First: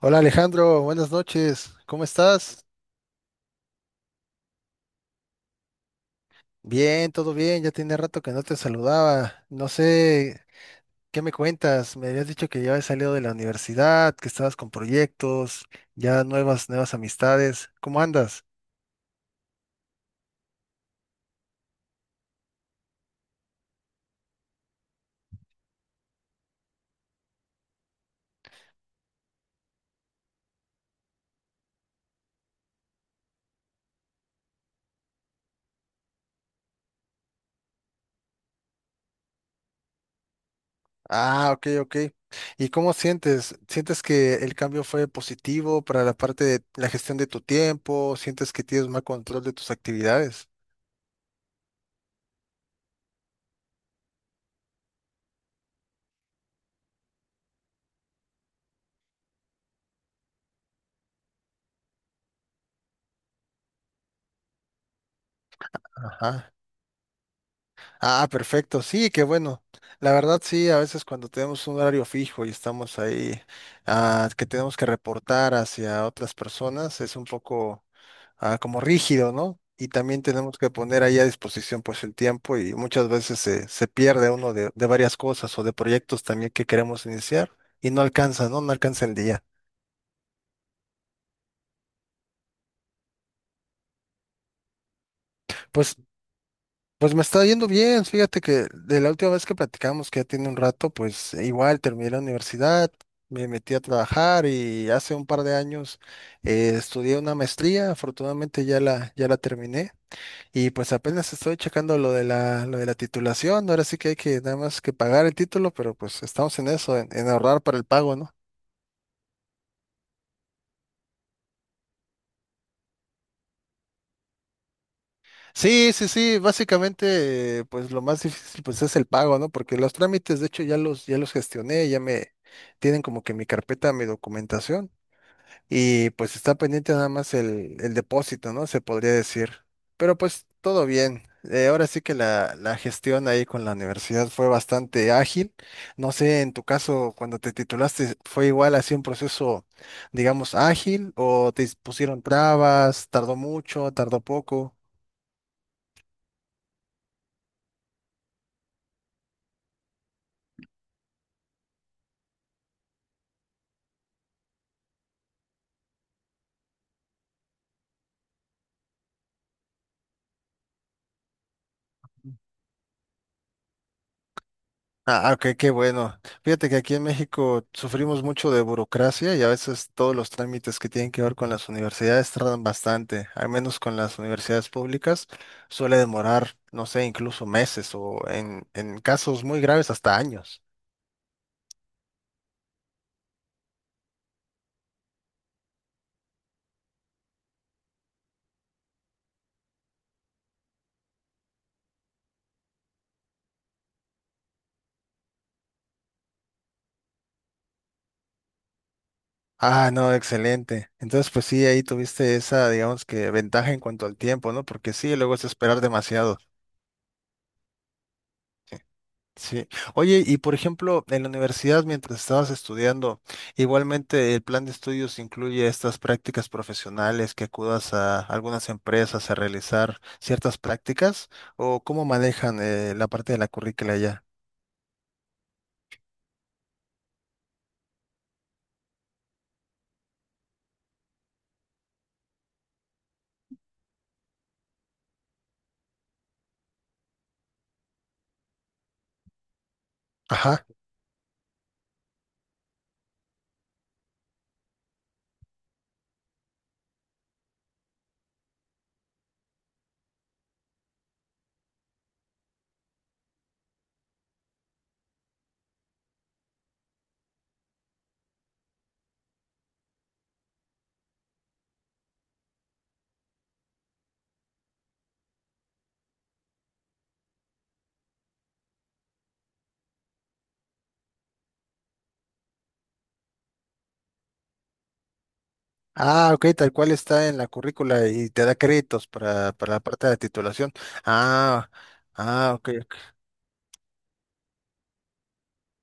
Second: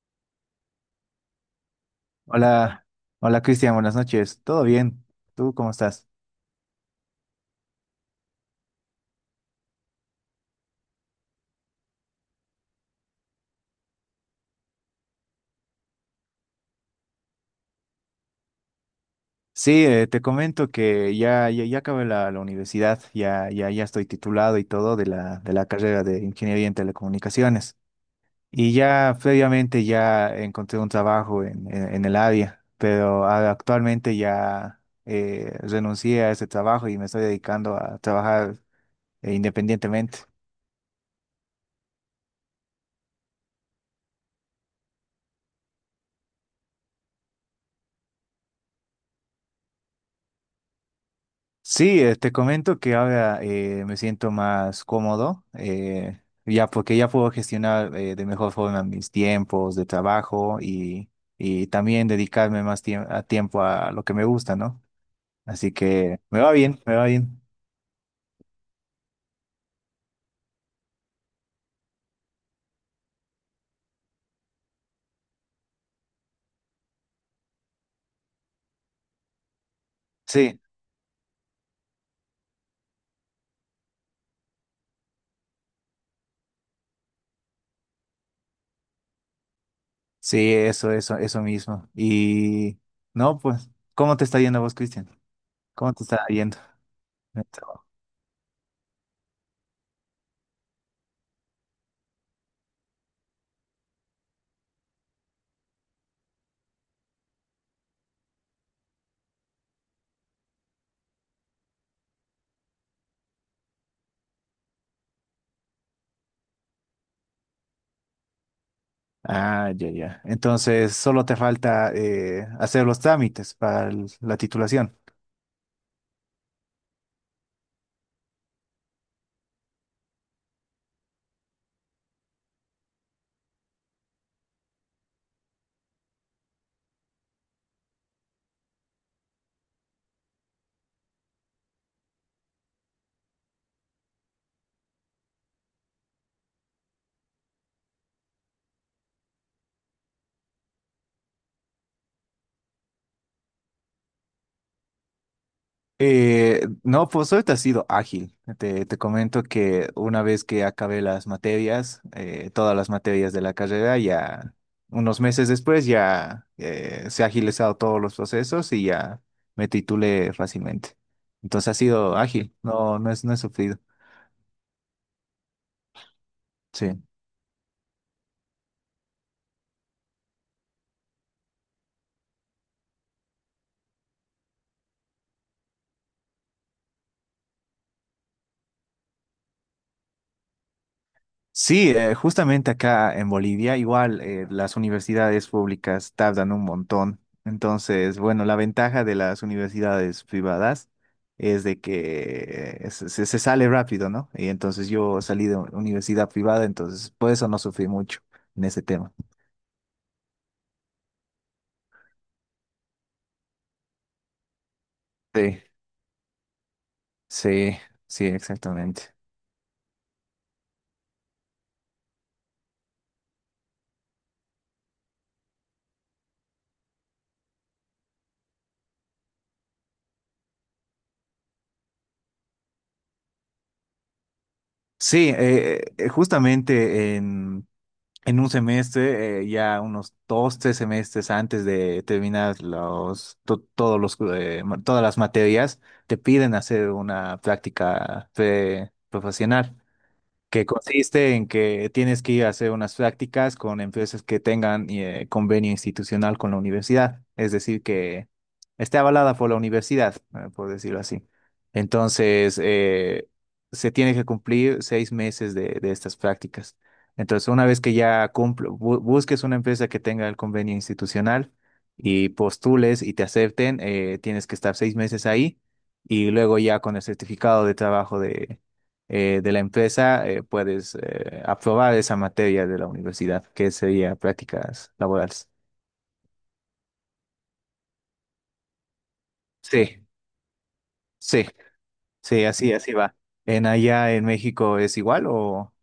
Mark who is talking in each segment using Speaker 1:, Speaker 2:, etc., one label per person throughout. Speaker 1: Hola Alejandro, buenas noches. ¿Cómo estás?
Speaker 2: Hola, hola Cristian, buenas noches. ¿Todo bien? ¿Tú cómo estás?
Speaker 1: Bien, todo bien. Ya tenía rato que no te saludaba. No sé, ¿qué me cuentas? Me habías dicho que ya habías salido de la universidad, que estabas con proyectos, ya nuevas amistades. ¿Cómo andas?
Speaker 2: Sí, te comento que ya acabé la universidad, ya estoy titulado y todo de la carrera de Ingeniería en Telecomunicaciones. Y ya previamente ya encontré un trabajo en el área, pero actualmente ya renuncié a ese trabajo y me estoy dedicando a trabajar independientemente.
Speaker 1: Ah, ok, ok. ¿Y cómo sientes? ¿Sientes que el cambio fue positivo para la parte de la gestión de tu tiempo? ¿Sientes que tienes más control de tus actividades?
Speaker 2: Sí, te comento que ahora me siento más cómodo, ya porque ya puedo gestionar de mejor forma mis tiempos de trabajo y también dedicarme más tiemp- a tiempo a lo que me gusta, ¿no? Así que me va
Speaker 1: Ajá.
Speaker 2: bien, me va bien.
Speaker 1: Ah, perfecto, sí, qué bueno. La verdad, sí, a veces cuando tenemos un horario fijo y estamos ahí, que tenemos que reportar hacia otras personas, es un poco, como rígido, ¿no? Y también tenemos
Speaker 2: Sí,
Speaker 1: que poner ahí a disposición pues el tiempo y muchas veces se pierde uno de varias cosas o de proyectos también que queremos iniciar y no alcanza, ¿no? No alcanza el día.
Speaker 2: sí, eso mismo. Y no, pues, ¿cómo te está yendo a vos, Cristian? ¿Cómo
Speaker 1: Pues
Speaker 2: te está yendo
Speaker 1: Pues me
Speaker 2: en
Speaker 1: está
Speaker 2: el
Speaker 1: yendo
Speaker 2: trabajo?
Speaker 1: bien, fíjate que de la última vez que platicamos, que ya tiene un rato, pues igual terminé la universidad, me metí a trabajar y hace un par de años estudié una maestría, afortunadamente ya la terminé y pues apenas estoy checando lo de la titulación, ahora sí que hay que nada más que pagar el título, pero pues estamos en eso, en ahorrar para el pago, ¿no?
Speaker 2: Ah, ya, ya. Entonces, solo te falta hacer los trámites para la titulación.
Speaker 1: Sí, sí, sí, básicamente, pues lo más difícil pues es el pago, ¿no? Porque los trámites, de hecho, ya los gestioné, ya me tienen como que mi carpeta, mi documentación, y pues está pendiente nada más el depósito, ¿no? Se podría decir. Pero pues todo bien. Ahora sí que la gestión ahí con la universidad fue bastante ágil. No sé, en tu caso, cuando te titulaste, ¿fue igual así un proceso, digamos, ágil o te pusieron trabas, tardó mucho, tardó poco?
Speaker 2: No, pues ahorita ha sido ágil. Te comento que una vez que acabé las materias, todas las materias de la carrera, ya unos meses después ya se ha agilizado todos los procesos y ya me titulé fácilmente. Entonces ha sido ágil, no, no es, no he sufrido.
Speaker 1: Ah, ah, ok, qué bueno. Fíjate que aquí en
Speaker 2: Sí.
Speaker 1: México sufrimos mucho de burocracia y a veces todos los trámites que tienen que ver con las universidades tardan bastante, al menos con las universidades públicas suele demorar, no sé, incluso meses o en casos muy graves hasta años.
Speaker 2: Sí, justamente acá en Bolivia, igual las universidades públicas tardan un montón. Entonces, bueno, la ventaja de las universidades privadas es de que se sale rápido, ¿no? Y entonces yo salí de universidad privada, entonces por eso no sufrí mucho en ese tema.
Speaker 1: Ah, no, excelente. Entonces, pues sí, ahí tuviste esa, digamos que ventaja en cuanto al tiempo, ¿no? Porque sí, luego es
Speaker 2: Sí,
Speaker 1: esperar demasiado.
Speaker 2: sí, sí, exactamente.
Speaker 1: Sí. Oye, y por ejemplo, en la universidad, mientras estabas estudiando, igualmente el plan de estudios incluye estas prácticas profesionales que acudas a algunas empresas a realizar ciertas prácticas, o cómo manejan la parte de la currícula ya.
Speaker 2: Sí, justamente en un semestre, ya unos dos, tres semestres antes de terminar todos los, todas las materias, te piden hacer una práctica profesional
Speaker 1: Ajá.
Speaker 2: que consiste en que tienes que ir a hacer unas prácticas con empresas que tengan convenio institucional con la universidad, es decir, que esté avalada por la universidad, por decirlo así. Entonces, se tiene que cumplir 6 meses de estas prácticas. Entonces, una vez que ya busques una empresa que tenga el convenio institucional y postules y te acepten, tienes que estar 6 meses ahí y luego ya con el certificado de trabajo de la empresa, puedes aprobar esa materia de la universidad, que sería prácticas laborales.
Speaker 1: Ah, ok, tal cual está en la currícula y te da créditos para la parte
Speaker 2: Sí,
Speaker 1: de la titulación.
Speaker 2: sí,
Speaker 1: Ah,
Speaker 2: sí,
Speaker 1: ah, ok.
Speaker 2: así, así va. ¿En allá en México es igual o...?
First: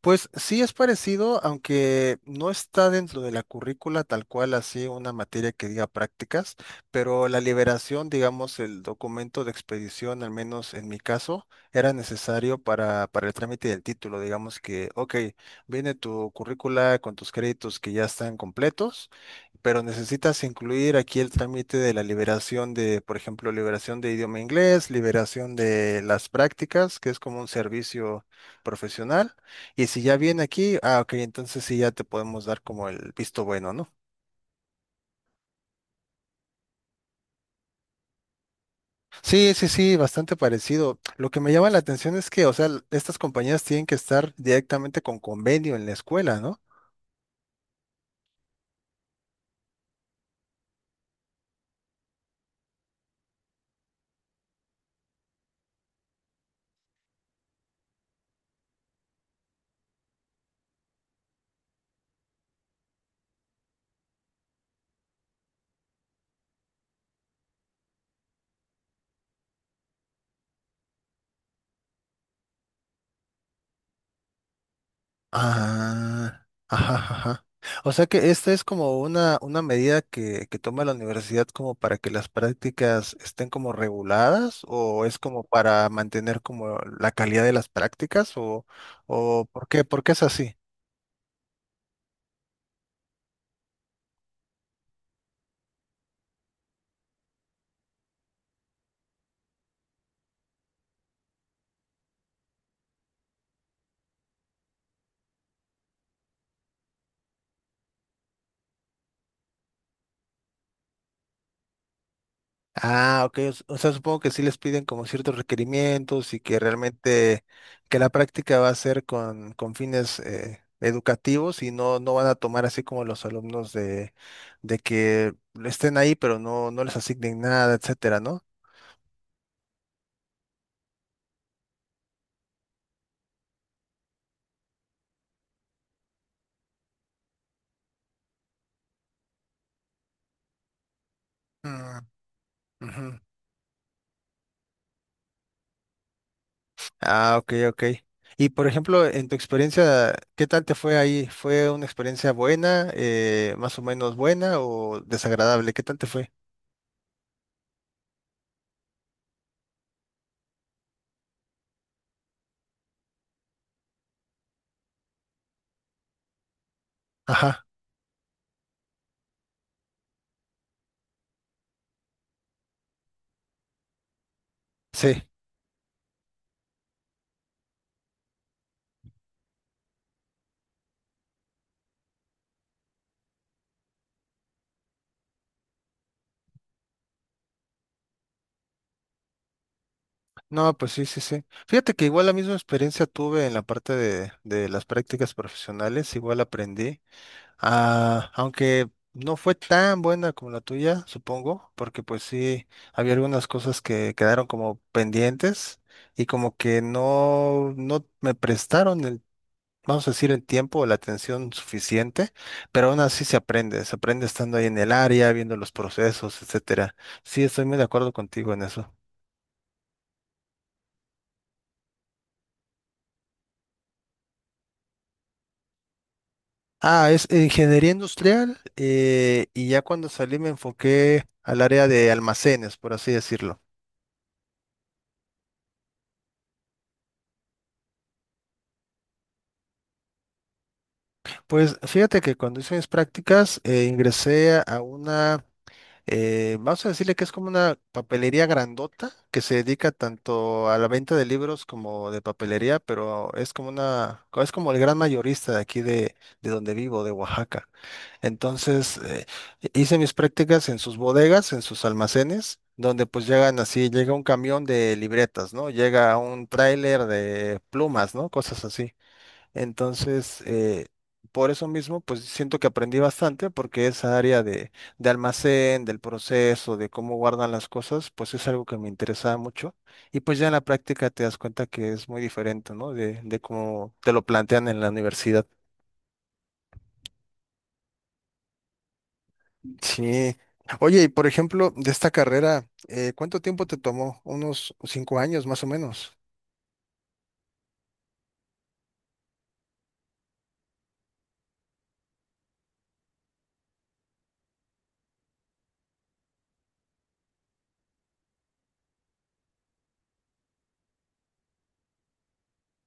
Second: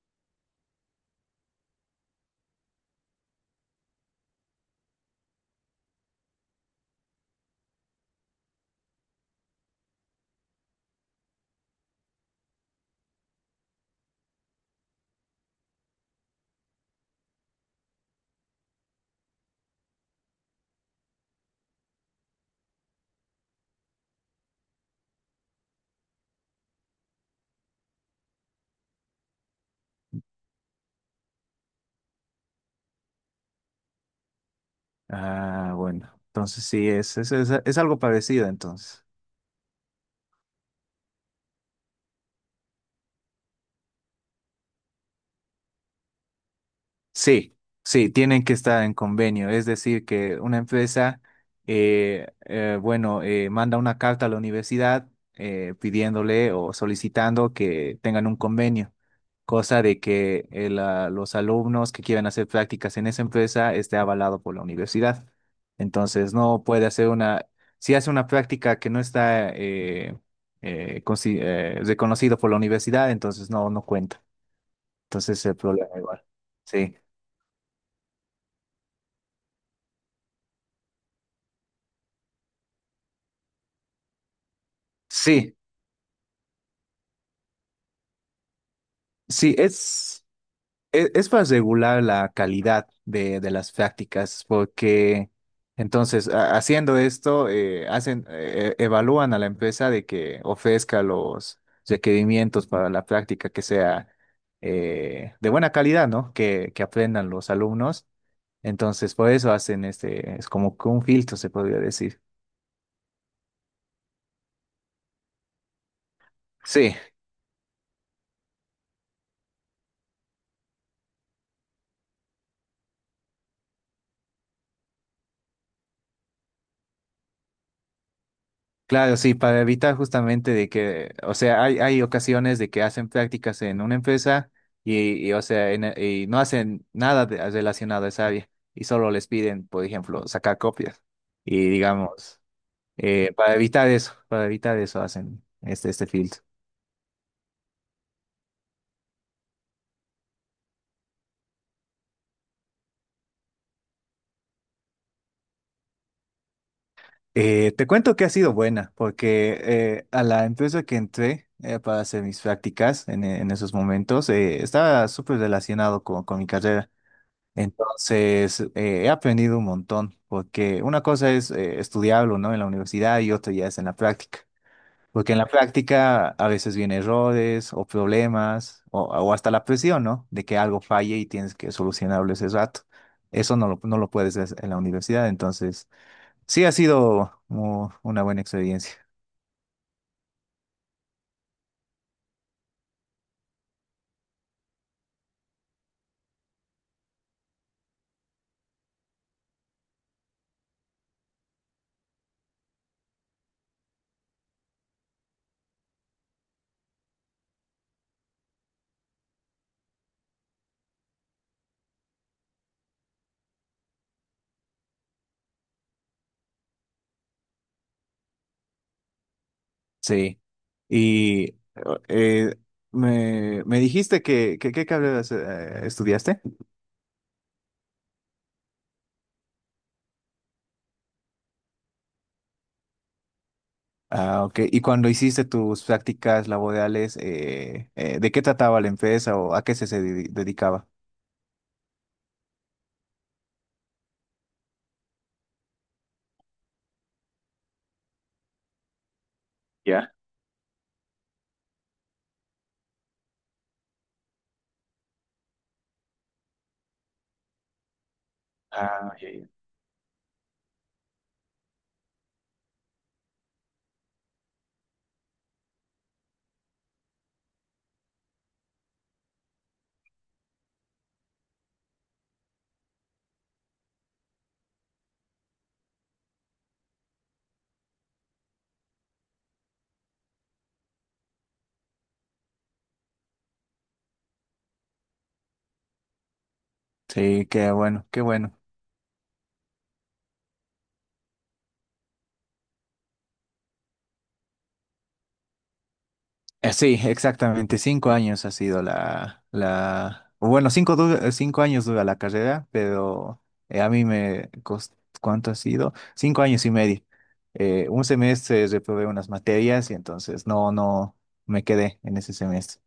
Speaker 1: Pues sí es parecido, aunque no está dentro de la currícula tal cual así una materia que diga prácticas, pero la liberación, digamos, el documento de expedición, al menos en mi caso, era necesario para el trámite del título. Digamos que, ok, viene tu currícula con tus créditos que ya están completos, pero necesitas incluir aquí el trámite de la liberación de, por ejemplo, liberación de idioma inglés, liberación de las prácticas, que es como un servicio profesional y si ya viene aquí, ah, ok, entonces sí ya te podemos dar como el visto bueno, ¿no?
Speaker 2: Ah, bueno, entonces sí, es algo parecido entonces.
Speaker 1: Sí, sí, sí, bastante parecido. Lo que me llama la atención es que, o sea, estas compañías tienen que estar directamente con convenio en la escuela, ¿no?
Speaker 2: Sí, sí, tienen que estar en convenio. Es decir, que una empresa, bueno, manda una carta a la universidad pidiéndole o solicitando que tengan un convenio, cosa de que los alumnos que quieran hacer prácticas en esa empresa esté avalado por la universidad. Entonces, no puede hacer una, si hace una práctica que no está reconocido por la universidad, entonces no, no cuenta. Entonces, el problema igual.
Speaker 1: Ah, ajá,
Speaker 2: Sí.
Speaker 1: ajá. O sea que esta es como una medida que toma la universidad como para que las prácticas estén como reguladas o es como
Speaker 2: Sí,
Speaker 1: para mantener como la calidad de las prácticas o
Speaker 2: sí,
Speaker 1: ¿por qué? ¿Por qué es así?
Speaker 2: es, para regular la calidad de las prácticas, porque entonces haciendo esto, hacen, evalúan a la empresa de que ofrezca los requerimientos para la práctica que sea de buena calidad, ¿no? Que aprendan los alumnos. Entonces, por eso hacen este, es como que un filtro, se podría decir.
Speaker 1: Ah, ok. O, o sea, supongo que sí les piden como ciertos requerimientos y que
Speaker 2: Sí,
Speaker 1: realmente que la práctica va a ser con fines educativos y no, no van a tomar así como los alumnos de que estén ahí pero no, no les asignen nada, etcétera, ¿no?
Speaker 2: claro, sí, para evitar justamente de que, o sea, hay ocasiones de que hacen prácticas en una empresa y, o sea, y no hacen nada relacionado a esa área y solo les piden, por ejemplo, sacar copias. Y
Speaker 1: Mm,
Speaker 2: digamos,
Speaker 1: ujú.
Speaker 2: para evitar eso hacen este, este filtro.
Speaker 1: Ah, ok, ok. Y por ejemplo, en tu experiencia, ¿qué tal te fue ahí? ¿Fue una experiencia buena, más o menos buena o desagradable? ¿Qué tal te fue?
Speaker 2: Te cuento que ha sido buena, porque a la empresa que entré para hacer mis prácticas en esos momentos estaba súper relacionado con mi carrera.
Speaker 1: Ajá,
Speaker 2: Entonces, he aprendido un montón, porque una cosa es estudiarlo, ¿no? En la universidad y otra ya es en la práctica.
Speaker 1: sí.
Speaker 2: Porque en la práctica a veces vienen errores o problemas o hasta la presión, ¿no? De que algo falle y tienes que solucionarlo ese rato. Eso no lo, no lo puedes hacer en la universidad. Entonces, sí ha sido una buena experiencia.
Speaker 1: No, pues sí, sí, sí. Fíjate que igual la misma experiencia tuve en la parte de las prácticas profesionales, igual aprendí, aunque no fue tan buena como la tuya, supongo, porque pues sí, había algunas cosas que quedaron como pendientes y como que no, no me prestaron vamos a decir, el tiempo o la atención suficiente, pero aún así se aprende estando ahí en el área, viendo los procesos, etcétera. Sí, estoy muy de acuerdo contigo en eso.
Speaker 2: Sí. Y eh, me dijiste que, ¿qué carreras estudiaste?
Speaker 1: Ah, es ingeniería industrial y ya cuando salí me enfoqué al área de almacenes, por así decirlo.
Speaker 2: Ah, ok. Y cuando hiciste tus prácticas laborales, ¿de qué trataba la empresa o a qué se, dedicaba?
Speaker 1: Pues fíjate que cuando hice mis prácticas ingresé a una... vamos a decirle que es como una papelería grandota que se dedica
Speaker 2: ¿Ya?
Speaker 1: tanto a la venta de libros como de papelería, pero es como una, es como el gran mayorista de aquí de donde vivo, de Oaxaca. Entonces,
Speaker 2: Ah, ya, ya.
Speaker 1: hice mis prácticas en sus bodegas, en sus almacenes, donde pues llegan así, llega un camión de libretas, ¿no? Llega un tráiler de plumas, ¿no? Cosas así. Entonces, por eso mismo, pues siento que aprendí bastante porque esa área de almacén, del proceso, de cómo guardan las cosas, pues es algo que me interesaba mucho. Y pues ya en la práctica te das cuenta que es muy diferente, ¿no? De cómo te lo plantean en la universidad.
Speaker 2: Sí, qué bueno, qué bueno.
Speaker 1: Sí. Oye, y por ejemplo, de esta carrera, ¿cuánto tiempo te tomó? Unos 5 años más o menos.
Speaker 2: Sí, exactamente. Cinco años ha sido la... cinco años dura la carrera, pero a mí me costó... ¿Cuánto ha sido? 5 años y medio. Un semestre reprobé unas materias y entonces no, no me quedé en ese semestre.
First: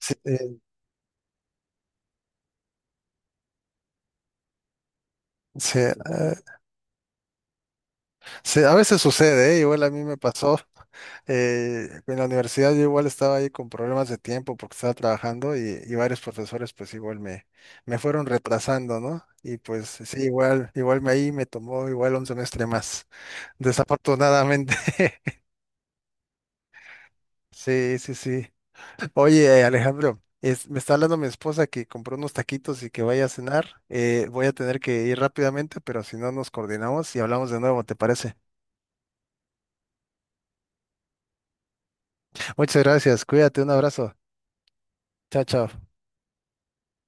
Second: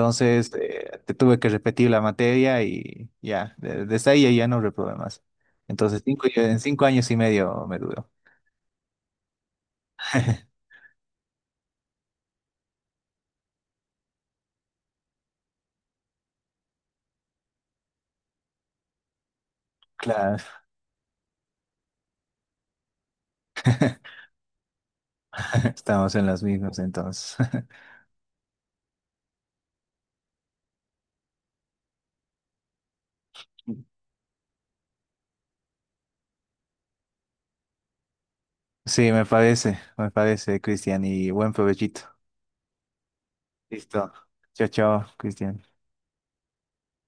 Speaker 1: Sí,
Speaker 2: te tuve que repetir la materia y ya, desde ahí ya no reprobé más.
Speaker 1: sí,
Speaker 2: Entonces en 5 años y medio me duró.
Speaker 1: sí, a veces sucede, ¿eh? Igual a mí me pasó. En la universidad yo igual estaba ahí con problemas de tiempo porque estaba trabajando y varios profesores pues igual me, me fueron retrasando, ¿no? Y pues sí,
Speaker 2: Claro,
Speaker 1: igual, igual me ahí me tomó igual un semestre más, desafortunadamente.
Speaker 2: estamos en las mismas entonces.
Speaker 1: Sí, sí, sí. Oye, Alejandro, me está hablando mi esposa que compró unos taquitos y que vaya a cenar. Voy a tener que ir rápidamente, pero si no nos coordinamos y hablamos de nuevo, ¿te parece?
Speaker 2: Sí, me parece, Cristian, y buen provechito.
Speaker 1: Muchas gracias, cuídate, un
Speaker 2: Listo.
Speaker 1: abrazo.
Speaker 2: Chao, chao,
Speaker 1: Chao,
Speaker 2: Cristian.
Speaker 1: chao.